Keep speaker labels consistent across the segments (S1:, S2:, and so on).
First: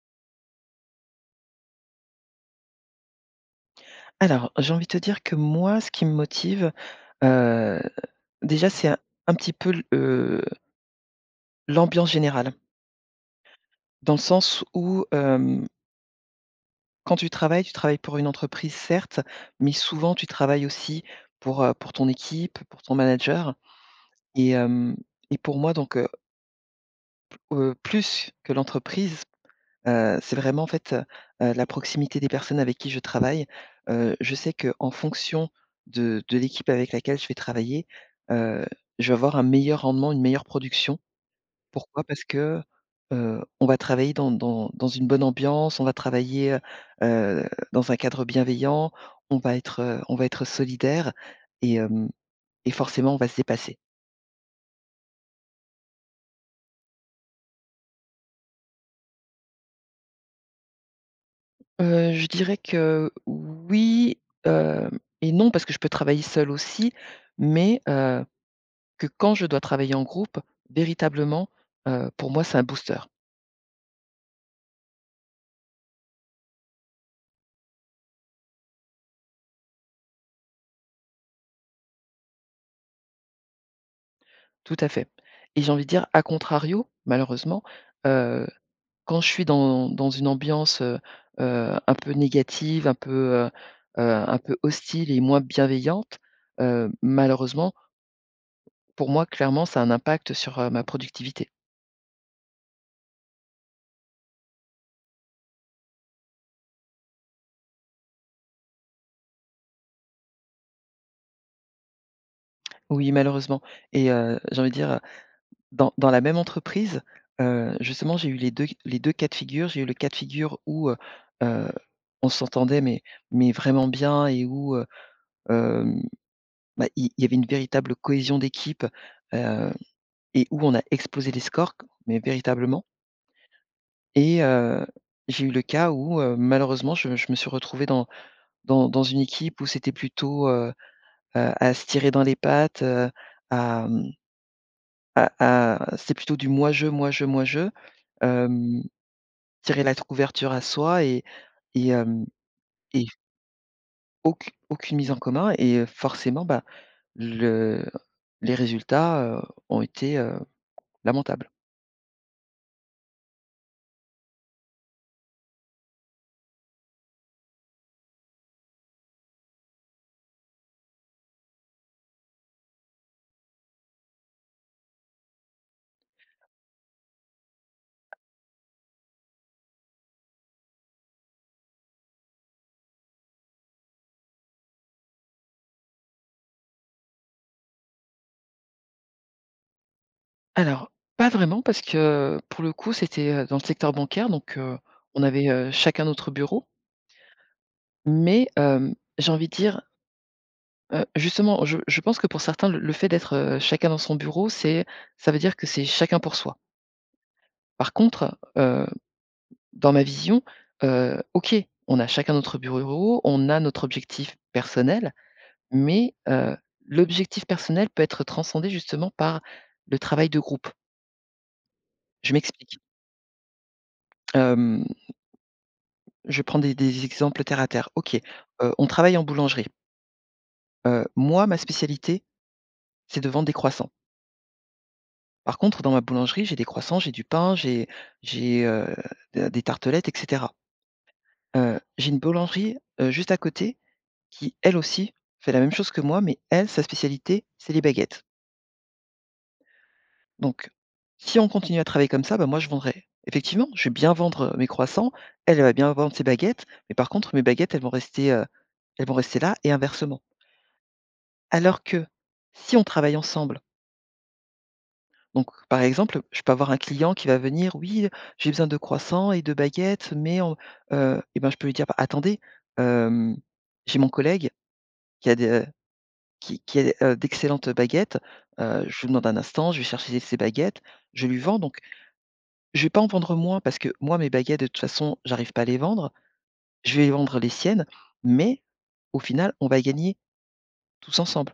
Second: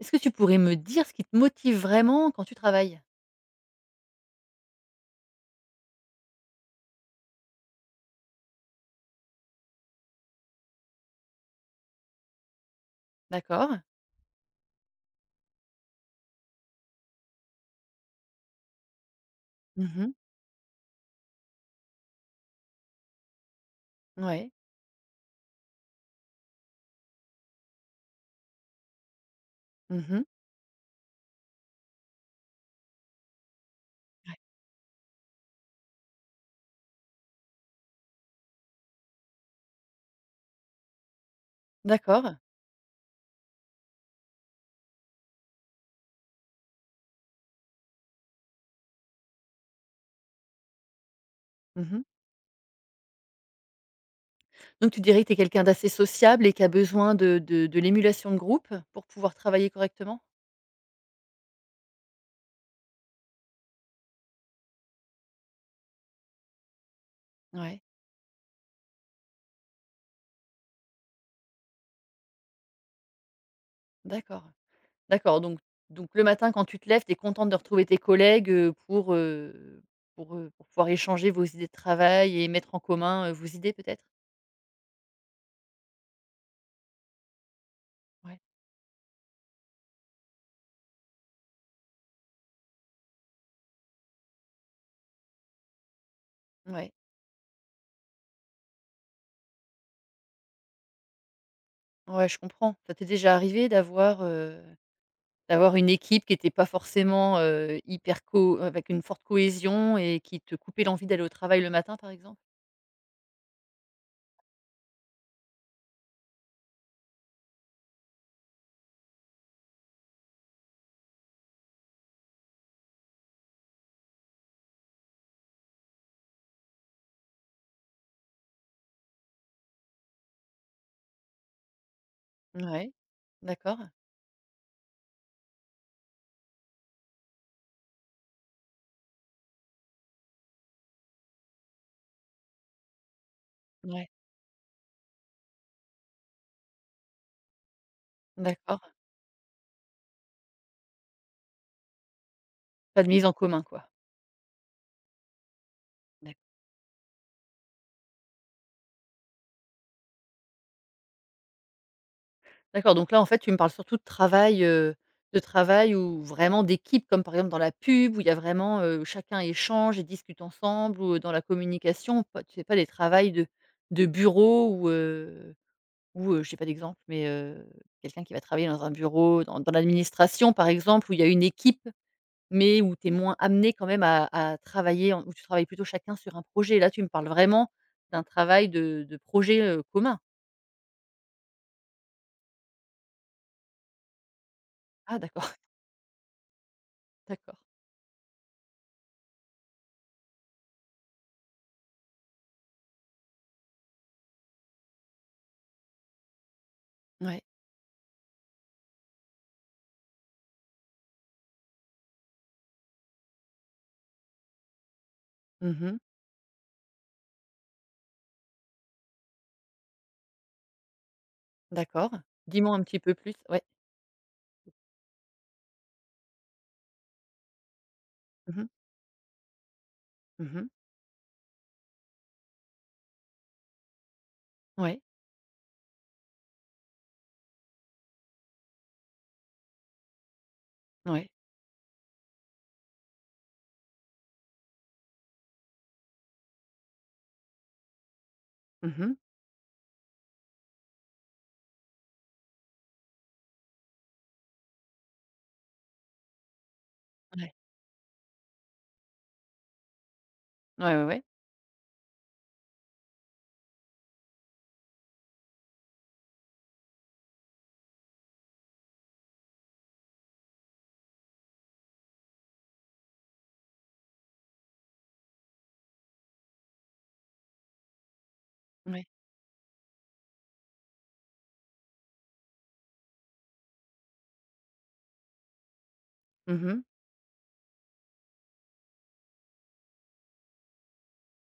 S1: Est-ce que tu pourrais me dire ce qui te motive vraiment quand tu travailles?
S2: Alors, j'ai envie de te dire que moi, ce qui me motive, heu, déjà, c'est un petit peu l'ambiance générale.
S1: D'accord.
S2: Dans le sens où, quand tu travailles pour une entreprise, certes, mais
S1: Mmh,
S2: souvent, tu travailles aussi pour ton équipe, pour ton manager
S1: ouais.
S2: et hem et pour moi donc, plus que l'entreprise.
S1: Mmh.
S2: C'est vraiment en fait, la proximité des personnes avec qui je travaille.
S1: Ouais.
S2: Je sais que en fonction de l'équipe avec laquelle je vais travailler, heu, je vais avoir un meilleur rendement, une meilleure production. Pourquoi? Parce
S1: D'accord.
S2: que, on va travailler dans une bonne ambiance, on va travailler, dans un cadre bienveillant, on va être solidaire et
S1: Mmh.
S2: hem et forcément on va se dépasser.
S1: Donc tu dirais que tu es quelqu'un d'assez sociable et qui a besoin de l'émulation de groupe pour pouvoir travailler correctement?
S2: Je dirais que oui, hem et non parce que je peux travailler seule aussi, mais
S1: Ouais,
S2: heu que quand je dois travailler en groupe, véritablement, pour moi, c'est un booster.
S1: d'accord. D'accord, donc le matin quand tu te lèves, tu es contente de retrouver tes collègues, pour, pour pouvoir échanger vos idées de travail et mettre en commun, vos idées peut-être?
S2: Tout à fait et j'ai envie de dire à contrario, malheureusement,
S1: Ouais.
S2: heu, quand je suis dans une ambiance, un peu négative, un peu hostile et moins bienveillante,
S1: Ouais.
S2: malheureusement, pour moi, clairement, ça a un impact sur, ma productivité.
S1: Ouais, je comprends. Ça t'est déjà arrivé d'avoir une équipe qui n'était pas forcément, hyper co, avec une forte cohésion et qui te coupait l'envie d'aller au travail le matin, par exemple?
S2: Oui, malheureusement et j'ai envie de dire, dans la même entreprise, justement, j'ai eu les deux cas de figure. J'ai eu le cas de figure où, heu, on s'entendait mais vraiment bien et où, hem, bah, il y avait une véritable cohésion d'équipe, heu et où on a explosé les scores mais véritablement
S1: Ouais, d'accord.
S2: et j'ai eu le cas où, malheureusement, je me suis retrouvé dans une équipe où c'était plutôt, à se tirer dans les pattes, à, mmh,
S1: Ouais.
S2: à c'était plutôt du moi je, moi je, moi je.
S1: D'accord.
S2: Tirer la couverture à soi et hem
S1: Pas
S2: et
S1: de mise en commun, quoi.
S2: aucune mise en commun et forcément,
S1: D'acc
S2: bah, le les résultats, ont été, lamentables.
S1: d'accord, donc là, en fait, tu me parles surtout de travail ou vraiment d'équipe, comme, par exemple, dans la pub où il y a vraiment, chacun échange et discute ensemble, ou dans la communication. Pas tu fais pas des travails de bureau où, ou, je j'ai pas d'exemple, mais, quelqu'un qui va travailler dans un bureau, dans l'administration, par exemple, où il y a une équipe, mais où tu es moins amené quand même à travailler, en où tu travailles plutôt chacun sur un projet. Là, tu me parles vraiment d'un travail de projet, commun.
S2: Alors, pas vraiment parce que pour le coup, c'était, dans le secteur bancaire donc
S1: Ah
S2: on avait,
S1: d'accord,
S2: chacun notre bureau.
S1: d'accord.
S2: Mais j'ai envie de dire, justement, je pense que pour certains, le fait d'être, chacun dans son bureau, c'est ça veut dire que c'est chacun pour soi.
S1: Ouais.
S2: Par contre, dans ma vision, OK, on a chacun notre bureau, on a notre objectif personnel,
S1: Mmh.
S2: mais l'objectif personnel peut être transcendé justement par le travail de groupe.
S1: D'accord.
S2: Je
S1: Dis-moi
S2: m'explique.
S1: un petit peu plus, ouais.
S2: Hem, je prends des exemples terre à terre. OK,
S1: Mmh mh.
S2: on travaille en boulangerie.
S1: Mmh.
S2: Moi, ma spécialité, c'est de vendre des croissants.
S1: Ouais,
S2: Par contre, dans ma boulangerie, j'ai des croissants, j'ai du pain, j'ai, de des tartelettes et cetera.
S1: ouais.
S2: J'ai une boulangerie, juste à côté qui elle aussi fait la même chose que moi, mais elle, sa spécialité, c'est les baguettes.
S1: Mmh.
S2: Donc, si on continue à travailler comme ça, bah, moi je vendrai effectivement, je vais bien vendre, mes croissants, elle, elle va bien vendre ses baguettes, mais par contre mes
S1: Ouais.
S2: baguettes, elles vont rester là et inversement.
S1: Ouais, ouais, ouais.
S2: Alors que si on travaille ensemble, donc par exemple, je peux avoir un client qui va venir: «Oui, j'ai besoin de croissants et de baguettes, mais on» et ben, je peux lui dire: «Bah, attendez, hem, j'ai mon collègue qui a des, qui est, d'excellentes baguettes, je
S1: Ouais.
S2: lui demande un instant, je vais chercher ses baguettes, je lui vends donc je vais pas en vendre moins parce que moi mes baguettes de toute façon j'arrive pas à les vendre,
S1: Mmh.
S2: je vais vendre les siennes, mais au final on va gagner tous ensemble.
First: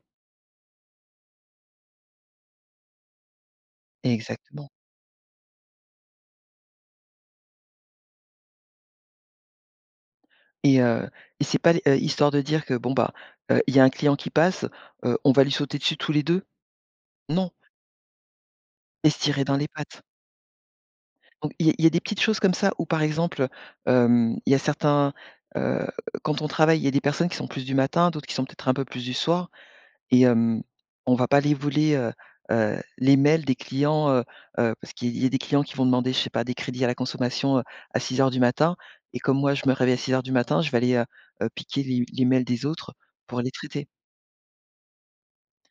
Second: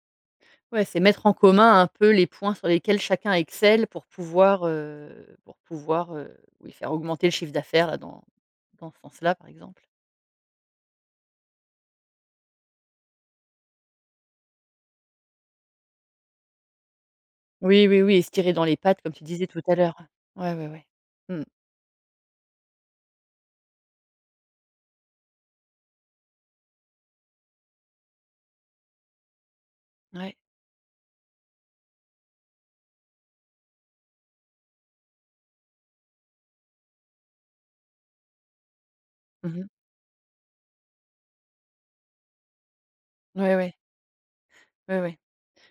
S1: Ouais, c'est mettre en commun un peu les points sur lesquels chacun excelle
S2: Exactement
S1: pour pouvoir, oui, faire augmenter le chiffre d'affaires là dans dans ce sens-là, par exemple.
S2: et heu et c'est pas les histoire de dire que bon bah, il y a un client qui passe, on va lui sauter dessus tous les 2, non
S1: Oui, oui, oui, et se tirer dans les pattes
S2: et
S1: comme
S2: se
S1: tu
S2: tirer
S1: disais
S2: dans
S1: tout
S2: les
S1: à l'heure.
S2: pattes.
S1: Ouais, ouais, ouais. Mmh.
S2: Donc il y a des petites choses comme ça où, par exemple, il y a certains, heu, quand on travaille, il y a des personnes qui sont plus du matin, d'autres qui sont peut-être un peu plus du soir et
S1: Ouais.
S2: on va pas les voler, les mails des clients, parce qu'il y a des clients qui vont demander, je sais pas, des crédits à la consommation, à 6 heures du matin et comme moi, je
S1: Mmh.
S2: me réveille à 6 heures du matin, je vais aller, piquer les mails des autres pour les
S1: Ouais, ouais.
S2: traiter.
S1: Ouais, ouais.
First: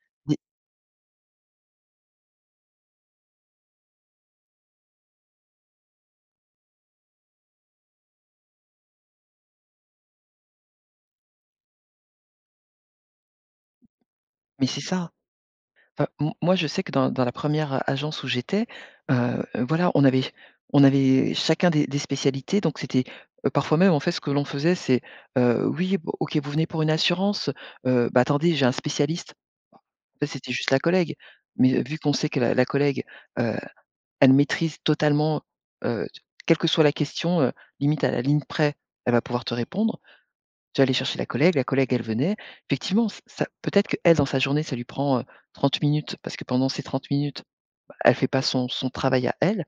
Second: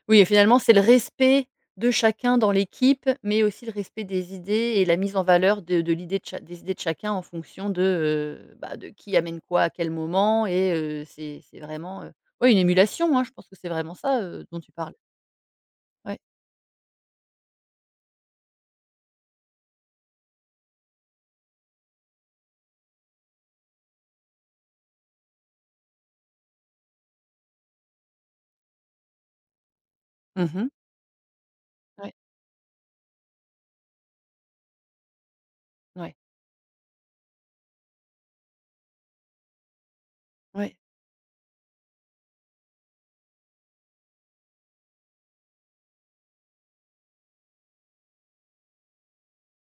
S1: Oui et
S2: Mais
S1: finalement, c'est le respect de chacun dans l'équipe, mais aussi le respect des idées et la mise en valeur de l'idée de cha des idées de chacun en fonction de, de qui amène quoi à quel moment. Et c'est vraiment, ouais, une émulation, hein. Je pense que c'est vraiment ça, dont
S2: mais
S1: tu
S2: c'est
S1: parles.
S2: ça! Bah,
S1: Ouais.
S2: m moi, je sais que dans la première agence où j'étais, voilà, on avait chacun des spécialités, donc c'était, parfois même, en fait, ce que l'on faisait, c'est, «Oui, bon, OK, vous venez pour une assurance? Bah, attendez, j'ai un spécialiste». En fait, c'était
S1: Mmh.
S2: juste la collègue, mais vu
S1: Ouais,
S2: qu'on sait que la collègue, heu, elle maîtrise totalement, heu,
S1: ouais,
S2: quelle que soit la question, limite à la ligne près, elle va pouvoir te répondre.
S1: ouais.
S2: J'allais chercher la collègue, elle venait. Effectivement, ç ça peut-être que elle dans sa journée, ça lui prend, 30 minutes parce que pendant ces 30 minutes, bah, elle fait pas son travail à elle.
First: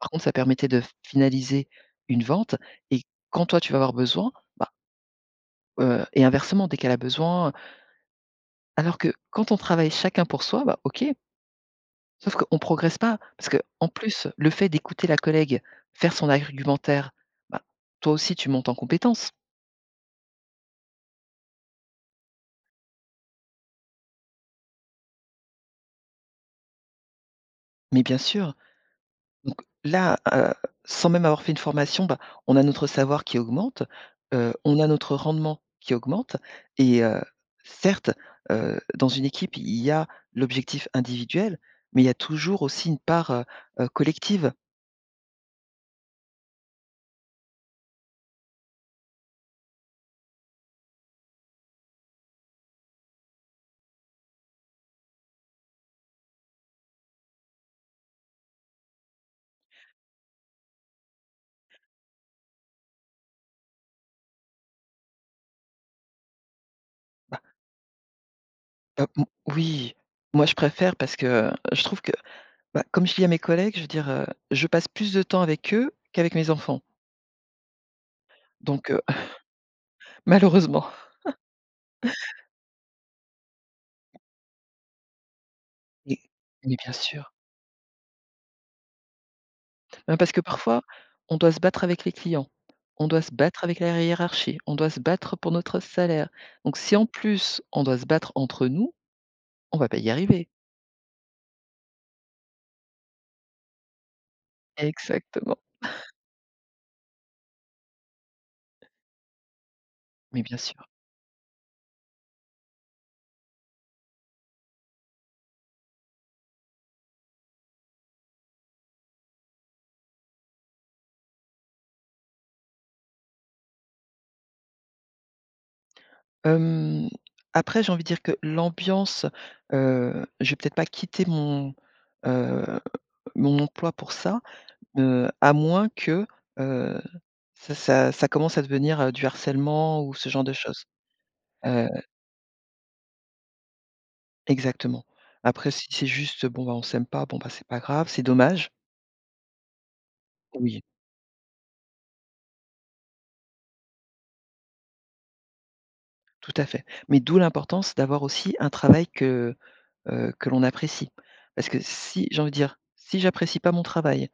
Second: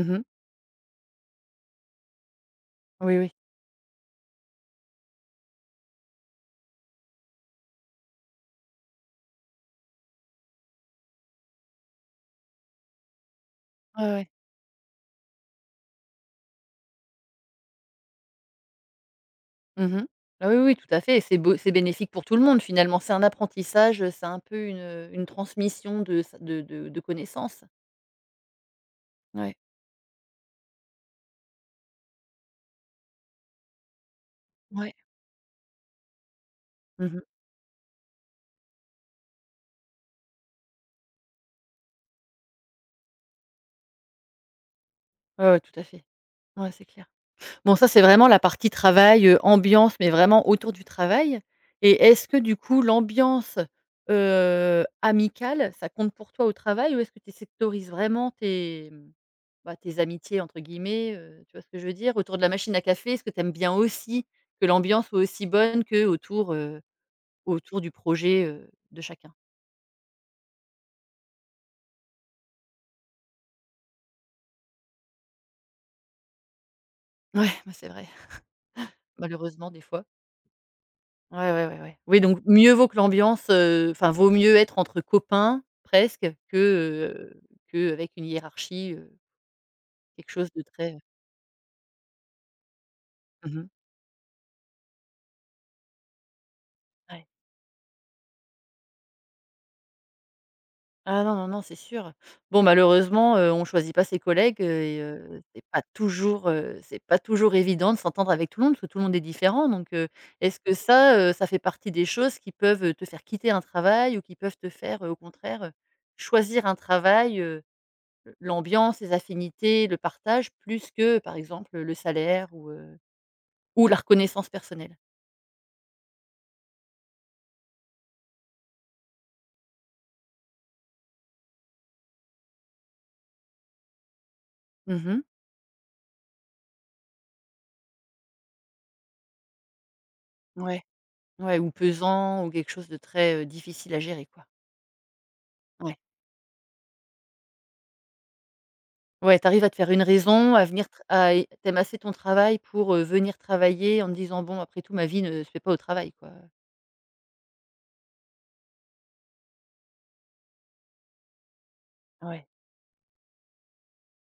S2: Par contre, ça permettait de finaliser une vente et
S1: Oui, oui.
S2: quand toi, tu vas avoir besoin, bah, et inversement, dès qu'elle a besoin, alors que quand on travaille chacun pour soi, bah, OK, sauf qu'on ne progresse pas parce qu'en
S1: Ouais, ouais.
S2: plus, le fait d'écouter la collègue faire son argumentaire, bah, toi aussi, tu montes en compétence.
S1: Mmh. Ah oui, oui, tout à fait, et c'est bénéfique pour tout le monde finalement. C'est un apprentissage, c'est un peu une transmission de sa de connaissances.
S2: Mais bien sûr.
S1: Ouais.
S2: Donc là, sans même avoir fait une formation, bah, on a notre savoir qui augmente, on a
S1: Ouais.
S2: notre rendement qui augmente et
S1: Mmh.
S2: certes, dans une équipe, il y a l'objectif individuel, mais il y a toujours aussi une part, collective.
S1: Ouais, ouais, tout à fait. Ouais, c'est clair. Bon, ça, c'est vraiment la partie travail, ambiance, mais vraiment autour du travail. Et est-ce que du coup l'ambiance, amicale, ça compte pour toi au travail? Ou est-ce que tu sectorises vraiment tes, mmh, bah, «tes amitiés» entre guillemets, tu vois ce que je veux dire? Autour de la machine à café, est-ce que tu aimes bien aussi que l'ambiance soit aussi bonne qu'autour,
S2: Bah,
S1: autour du projet, de
S2: m
S1: chacun?
S2: oui, moi je préfère parce que je trouve que, bah, comme je dis à mes collègues, je veux dire, je passe plus de temps avec eux qu'avec mes enfants,
S1: Ouais, bah, c'est vrai,
S2: donc
S1: malheureusement des fois.
S2: malheureusement.
S1: Ouais, ouais, ouais, ouais. Oui, donc mieux vaut que l'ambiance, enfin, vaut mieux être entre copains
S2: Mais
S1: presque
S2: mais bien sûr.
S1: que avec une hiérarchie, quelque
S2: Parce que
S1: chose de
S2: parfois,
S1: très.
S2: on doit se battre avec les clients, on doit se battre
S1: Mmh,
S2: avec la hiérarchie, on doit se battre pour notre salaire. Donc si en
S1: ouais.
S2: plus, on doit se battre entre nous, on va pas y arriver.
S1: Ah non, non, non, c'est sûr. Bon, malheureusement, on choisit pas ses collègues, heu, et
S2: Exactement,
S1: c'est pas toujours évident de s'entendre avec tout le monde, parce que tout le monde est différent donc
S2: mais bien
S1: est-ce que
S2: sûr.
S1: ça, ça fait partie des choses qui peuvent te faire quitter un travail, ou qui peuvent te faire, au contraire, choisir un travail, le l'ambiance, les affinités, le partage, plus que, par exemple, le salaire ou la reconnaissance personnelle.
S2: Hem, Après j'ai envie de dire que l'ambiance, je vais peut-être pas quitter heu, mon emploi pour ça,
S1: Mmh.
S2: à moins que, heu, ça commence à devenir, du harcèlement ou ce genre de
S1: Ouais.
S2: choses.
S1: Ouais, ou
S2: Heu
S1: pesant, ou quelque chose de très, difficile à gérer, quoi.
S2: Exactement. Après si
S1: Ouais.
S2: c'est juste, bon, bah, on s'aime pas, bon, bah, c'est pas grave, c'est dommage.
S1: Ouais, t'arrives à te faire une raison, à
S2: Oui,
S1: venir tr à et tu assez ton travail pour, venir travailler en te disant: «Bon, après tout, ma vie ne se fait pas au travail», quoi.
S2: tout à fait. Mais d'où l'importance d'avoir aussi un travail que l'on apprécie. Parce que si j'ai
S1: Ouais.
S2: envie de dire, si j'apprécie pas mon travail,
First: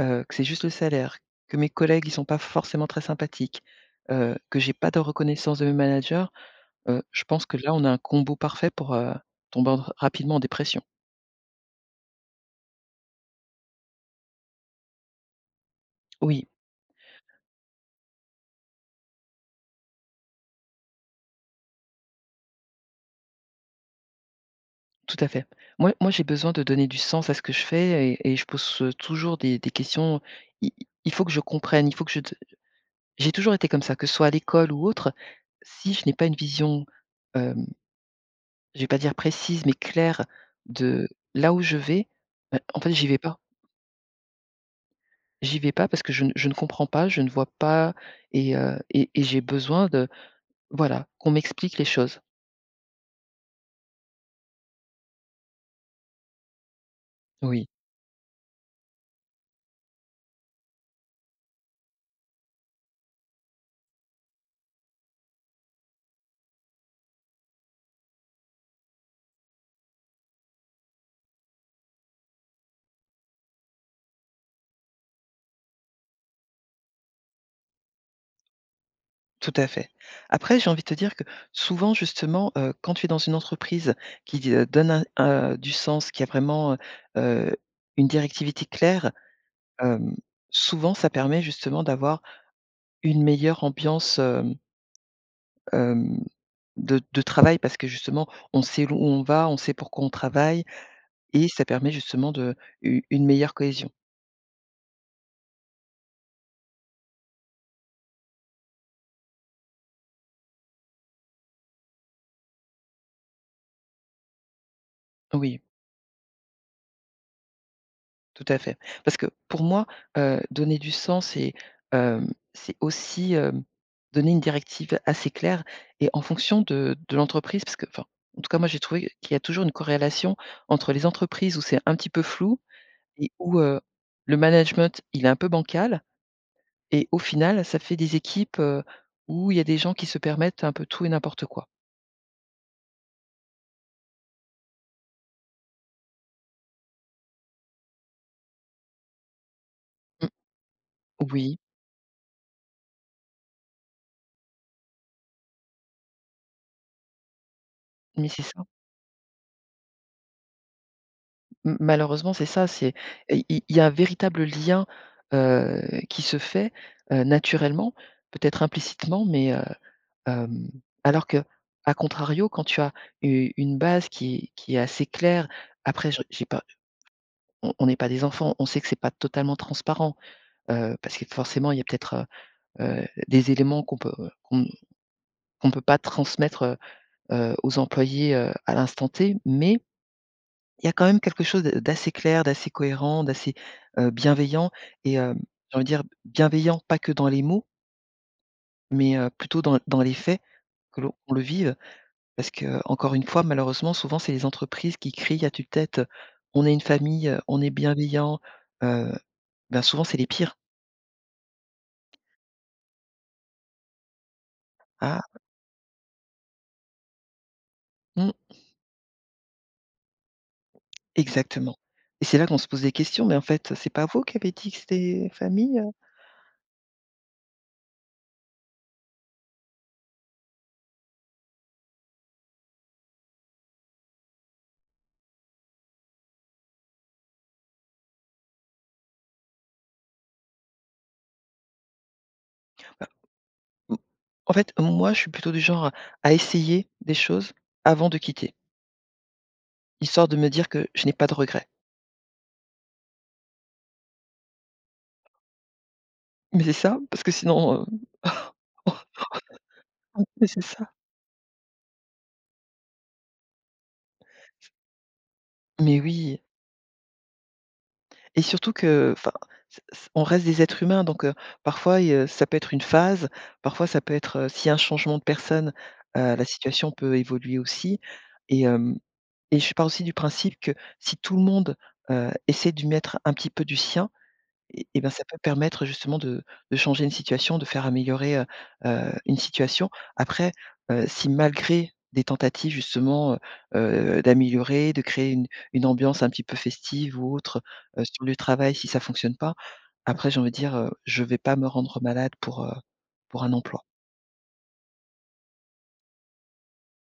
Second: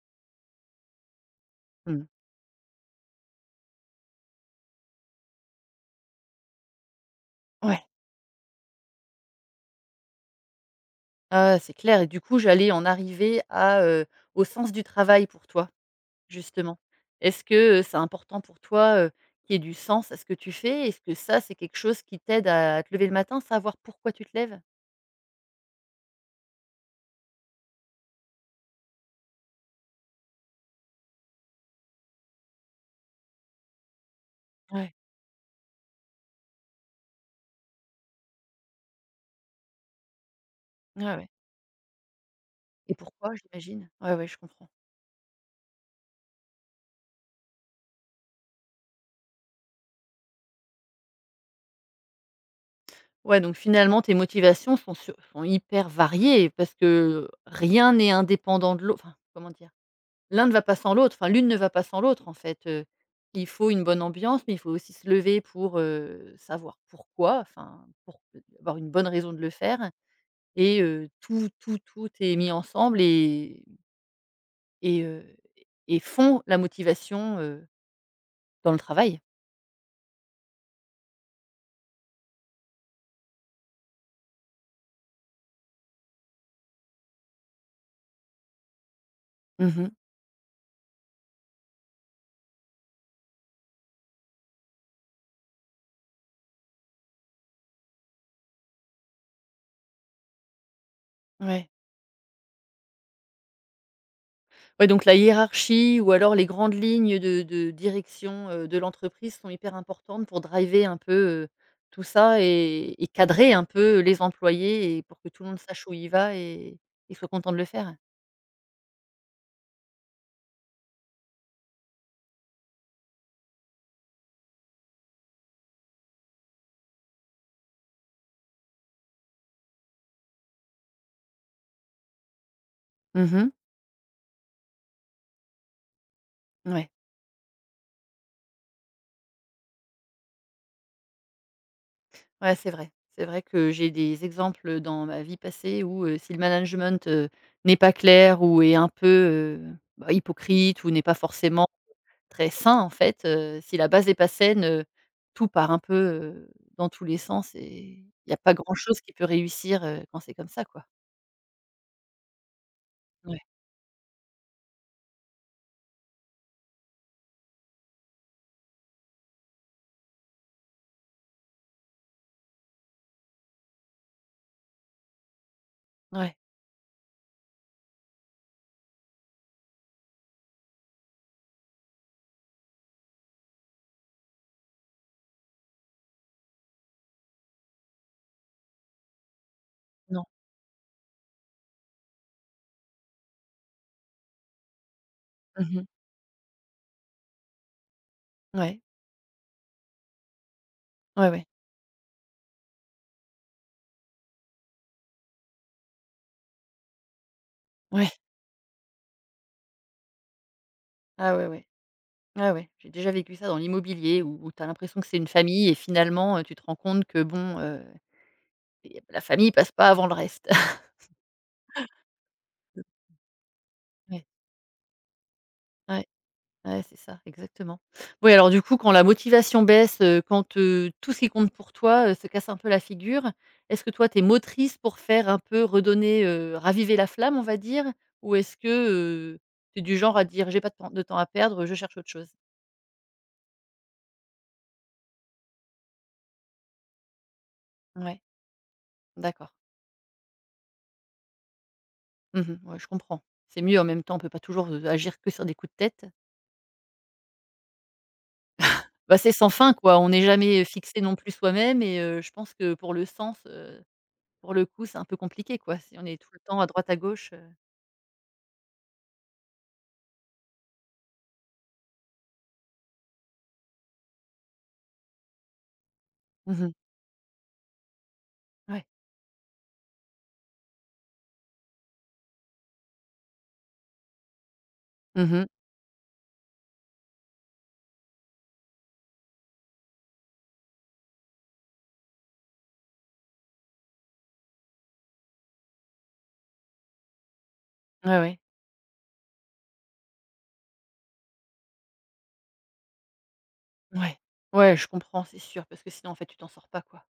S2: que c'est juste le salaire, que mes
S1: Mmh.
S2: collègues, ils sont pas forcément très sympathiques, que j'ai pas de reconnaissance de mes managers, je pense que là,
S1: Ouais.
S2: on a un combo parfait pour, tomber en rapidement en dépression.
S1: Ah, c'est clair, et du coup, j'allais en arriver à, au sens du travail pour toi?
S2: Oui.
S1: Justement. Est-ce que, c'est important pour toi, qu'il y ait du sens à ce que tu fais? Est-ce que ça, c'est quelque chose qui t'aide à te lever le matin, savoir pourquoi tu te lèves?
S2: Tout à fait. Moi, j'ai besoin de donner du sens à ce que je fais et je pose, toujours des questions. I il faut que je comprenne, il faut que je te j'ai toujours été comme ça, que ce soit à l'école ou
S1: Ouais,
S2: autre, si je n'ai pas une vision, hem, je vais pas dire précise, mais claire de
S1: ouais, ouais.
S2: là où je vais, bah, en fait,
S1: Et
S2: j'y vais
S1: pourquoi,
S2: pas.
S1: j'imagine? Ouais, ouais, je comprends.
S2: J'y vais pas parce que je ne comprends pas, je ne vois pas et j'ai besoin de voilà, qu'on m'explique les choses.
S1: Ouais, donc finalement, tes motivations sont hyper variées parce que
S2: Oui.
S1: rien n'est indépendant de l'autre. Enfin, comment dire? L'un ne va pas sans l'autre, enfin, l'une ne va pas sans l'autre, en fait. Il faut une bonne ambiance, mais il faut aussi se lever pour, savoir pourquoi, enfin, pour avoir une bonne raison de le faire. Et tout est mis ensemble et et heu et font la motivation, dans le travail.
S2: Tout à fait. Après, j'ai envie de te dire que souvent, justement, quand tu es dans une entreprise qui, du sens, qui a vraiment, une directivité claire,
S1: Mmh.
S2: hem, souvent ça permet justement d'avoir une meilleure ambiance, hem, de travail parce que justement, on sait où on va, on sait pourquoi on travaille et ça
S1: Ouais.
S2: permet justement de u une meilleure cohésion.
S1: Ouais, donc la hiérarchie, ou alors les grandes lignes de direction, de l'entreprise sont hyper importantes pour driver un peu, heu, tout ça, et cadrer un peu les employés, et pour que tout le monde
S2: Oui.
S1: sache où il va et soit content de le faire.
S2: Tout à fait. Parce que pour moi, donner du sens, hem, c'est aussi, donner une directive assez claire et en fonction de l'entreprise parce que enfin, en tout cas, moi j'ai trouvé qu'il y a toujours une corrélation entre les entreprises où c'est un petit peu flou et
S1: Mmh.
S2: où, le management, il est un peu bancal
S1: Ouais.
S2: et au final, ça fait des équipes, où il y a des gens qui se permettent un peu tout et n'importe quoi.
S1: Ouais, c'est vrai. C'est vrai que j'ai des exemples dans ma vie passée où, si le management, n'est pas clair ou est un peu,
S2: Mmh.
S1: hypocrite, ou n'est pas
S2: Oui,
S1: forcément très sain. En fait, si la base n'est pas saine, tout part un peu, dans tous les sens, et il
S2: mais
S1: n'y a
S2: c'est
S1: pas
S2: ça.
S1: grand chose qui peut réussir, quand c'est comme ça, quoi.
S2: M malheureusement, c'est ça, c'est
S1: Ouais,
S2: et il y a un véritable lien, heu, qui se fait, naturellement, peut-être implicitement, hem, alors qu'à contrario, quand tu as u une base qui est assez claire, après je
S1: ouais,
S2: j'ai pas on n'est pas des enfants, on sait que c'est pas totalement transparent, parce que forcément, il y a peut-être, des éléments qu'on qu'on ne peut pas transmettre, aux employés, à l'instant T, mais
S1: non.
S2: il y a quand même quelque chose de d'assez clair, d'assez cohérent, d'assez, bienveillant et j'ai envie
S1: Mmh.
S2: de dire bienveillant, pas que dans les mots,
S1: Ouais,
S2: mais plutôt dans les faits, que l'on
S1: ouais,
S2: qu'on le
S1: ouais,
S2: vive. Parce que encore une fois, malheureusement, souvent, c'est les entreprises qui crient à tue-tête, «On est une famille, on est
S1: ouais.
S2: bienveillant», heu, ben, souvent, c'est les pires.
S1: Ah ouais, ouais. Ouais, ouais. J'ai déjà vécu ça dans l'immobilier, où tu as l'impression que c'est
S2: Ah,
S1: une famille et finalement, tu te rends compte que bon.
S2: mmh,
S1: Et la famille passe pas avant le reste.
S2: Exactement et c'est là qu'on se pose des questions, mais en fait, c'est pas vous
S1: Ouais,
S2: qui avez dit que c'était famille?
S1: ouais, ouais, c'est ça, exactement. Oui, alors du coup, quand la motivation baisse, quand, tout ce qui compte pour toi, se casse un peu la figure, est-ce que toi, tu es motrice pour faire un peu redonner, raviver la flamme, on va dire? Ou est-ce que, heu, tu es du genre à dire: «J'ai pas de temps à perdre, je cherche autre chose»?
S2: Mmh. En fait, moi, je suis plutôt du genre à essayer des choses avant de
S1: Ouais,
S2: quitter,
S1: d'accord.
S2: histoire de me dire que je n'ai pas de regrets.
S1: Mmh, ouais, je comprends. C'est mieux en même temps, on peut pas toujours, agir que sur des coups de tête.
S2: Mais c'est ça, parce que sinon,
S1: Bah, c'est sans fin, quoi. On n'est
S2: mais c'est
S1: jamais
S2: ça.
S1: fixé non plus soi-même, et je pense que pour le sens, pour le coup, c'est un peu compliqué quoi, si
S2: Mais
S1: on est tout le
S2: oui
S1: temps à droite à gauche, heu.
S2: et surtout que, enfin, c c on reste des êtres humains donc parfois, il y ça peut être une phase, parfois ça peut être, s'il y a un changement de personne, la
S1: Mmh, ouais.
S2: situation peut évoluer aussi et
S1: Mh.
S2: hem et je pars aussi du principe que si tout le monde, essaie de mettre un petit peu du sien et ben, ça peut
S1: Mmh.
S2: permettre justement de changer une situation, de faire améliorer, une situation. Après, si malgré des tentatives justement, heu d'améliorer, de créer une ambiance un petit peu festive ou autre,
S1: Ouais,
S2: sur le
S1: ouais.
S2: travail, si ça fonctionne pas, après j'ai envie de dire, je vais pas me rendre malade pour, pour un emploi.
S1: Ouais. Ouais, je comprends, c'est sûr, parce que sinon en fait tu t'en sors pas quoi.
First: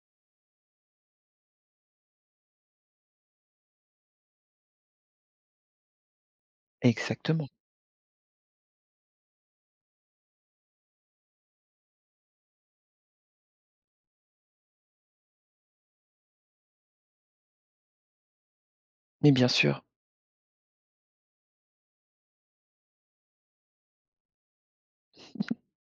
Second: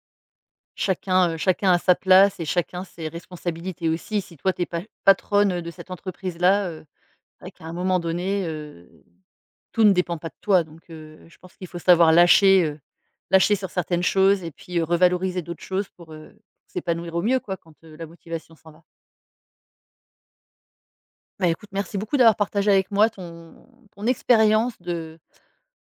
S1: Chacun, chacun a sa place, et chacun ses responsabilités aussi. Si toi t'es pa patronne, de cette entreprise-là, c'est vrai
S2: Exactement.
S1: qu'à un moment donné, tout ne dépend pas de toi donc je pense qu'il faut savoir lâcher, lâcher sur certaines choses, et puis, revaloriser d'autres choses pour, s'épanouir au mieux quoi quand, la motivation s'en va.
S2: Mais bien sûr.
S1: Bah, écoute, merci beaucoup d'avoir partagé avec moi ton ton expérience de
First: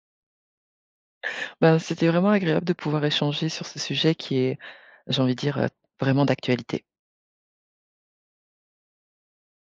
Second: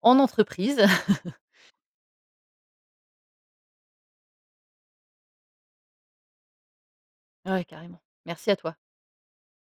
S1: en entreprise.
S2: Ben, c'était vraiment agréable de pouvoir échanger sur ce sujet qui est, j'ai envie de dire, vraiment d'actualité.
S1: Ouais, carrément. Merci à toi.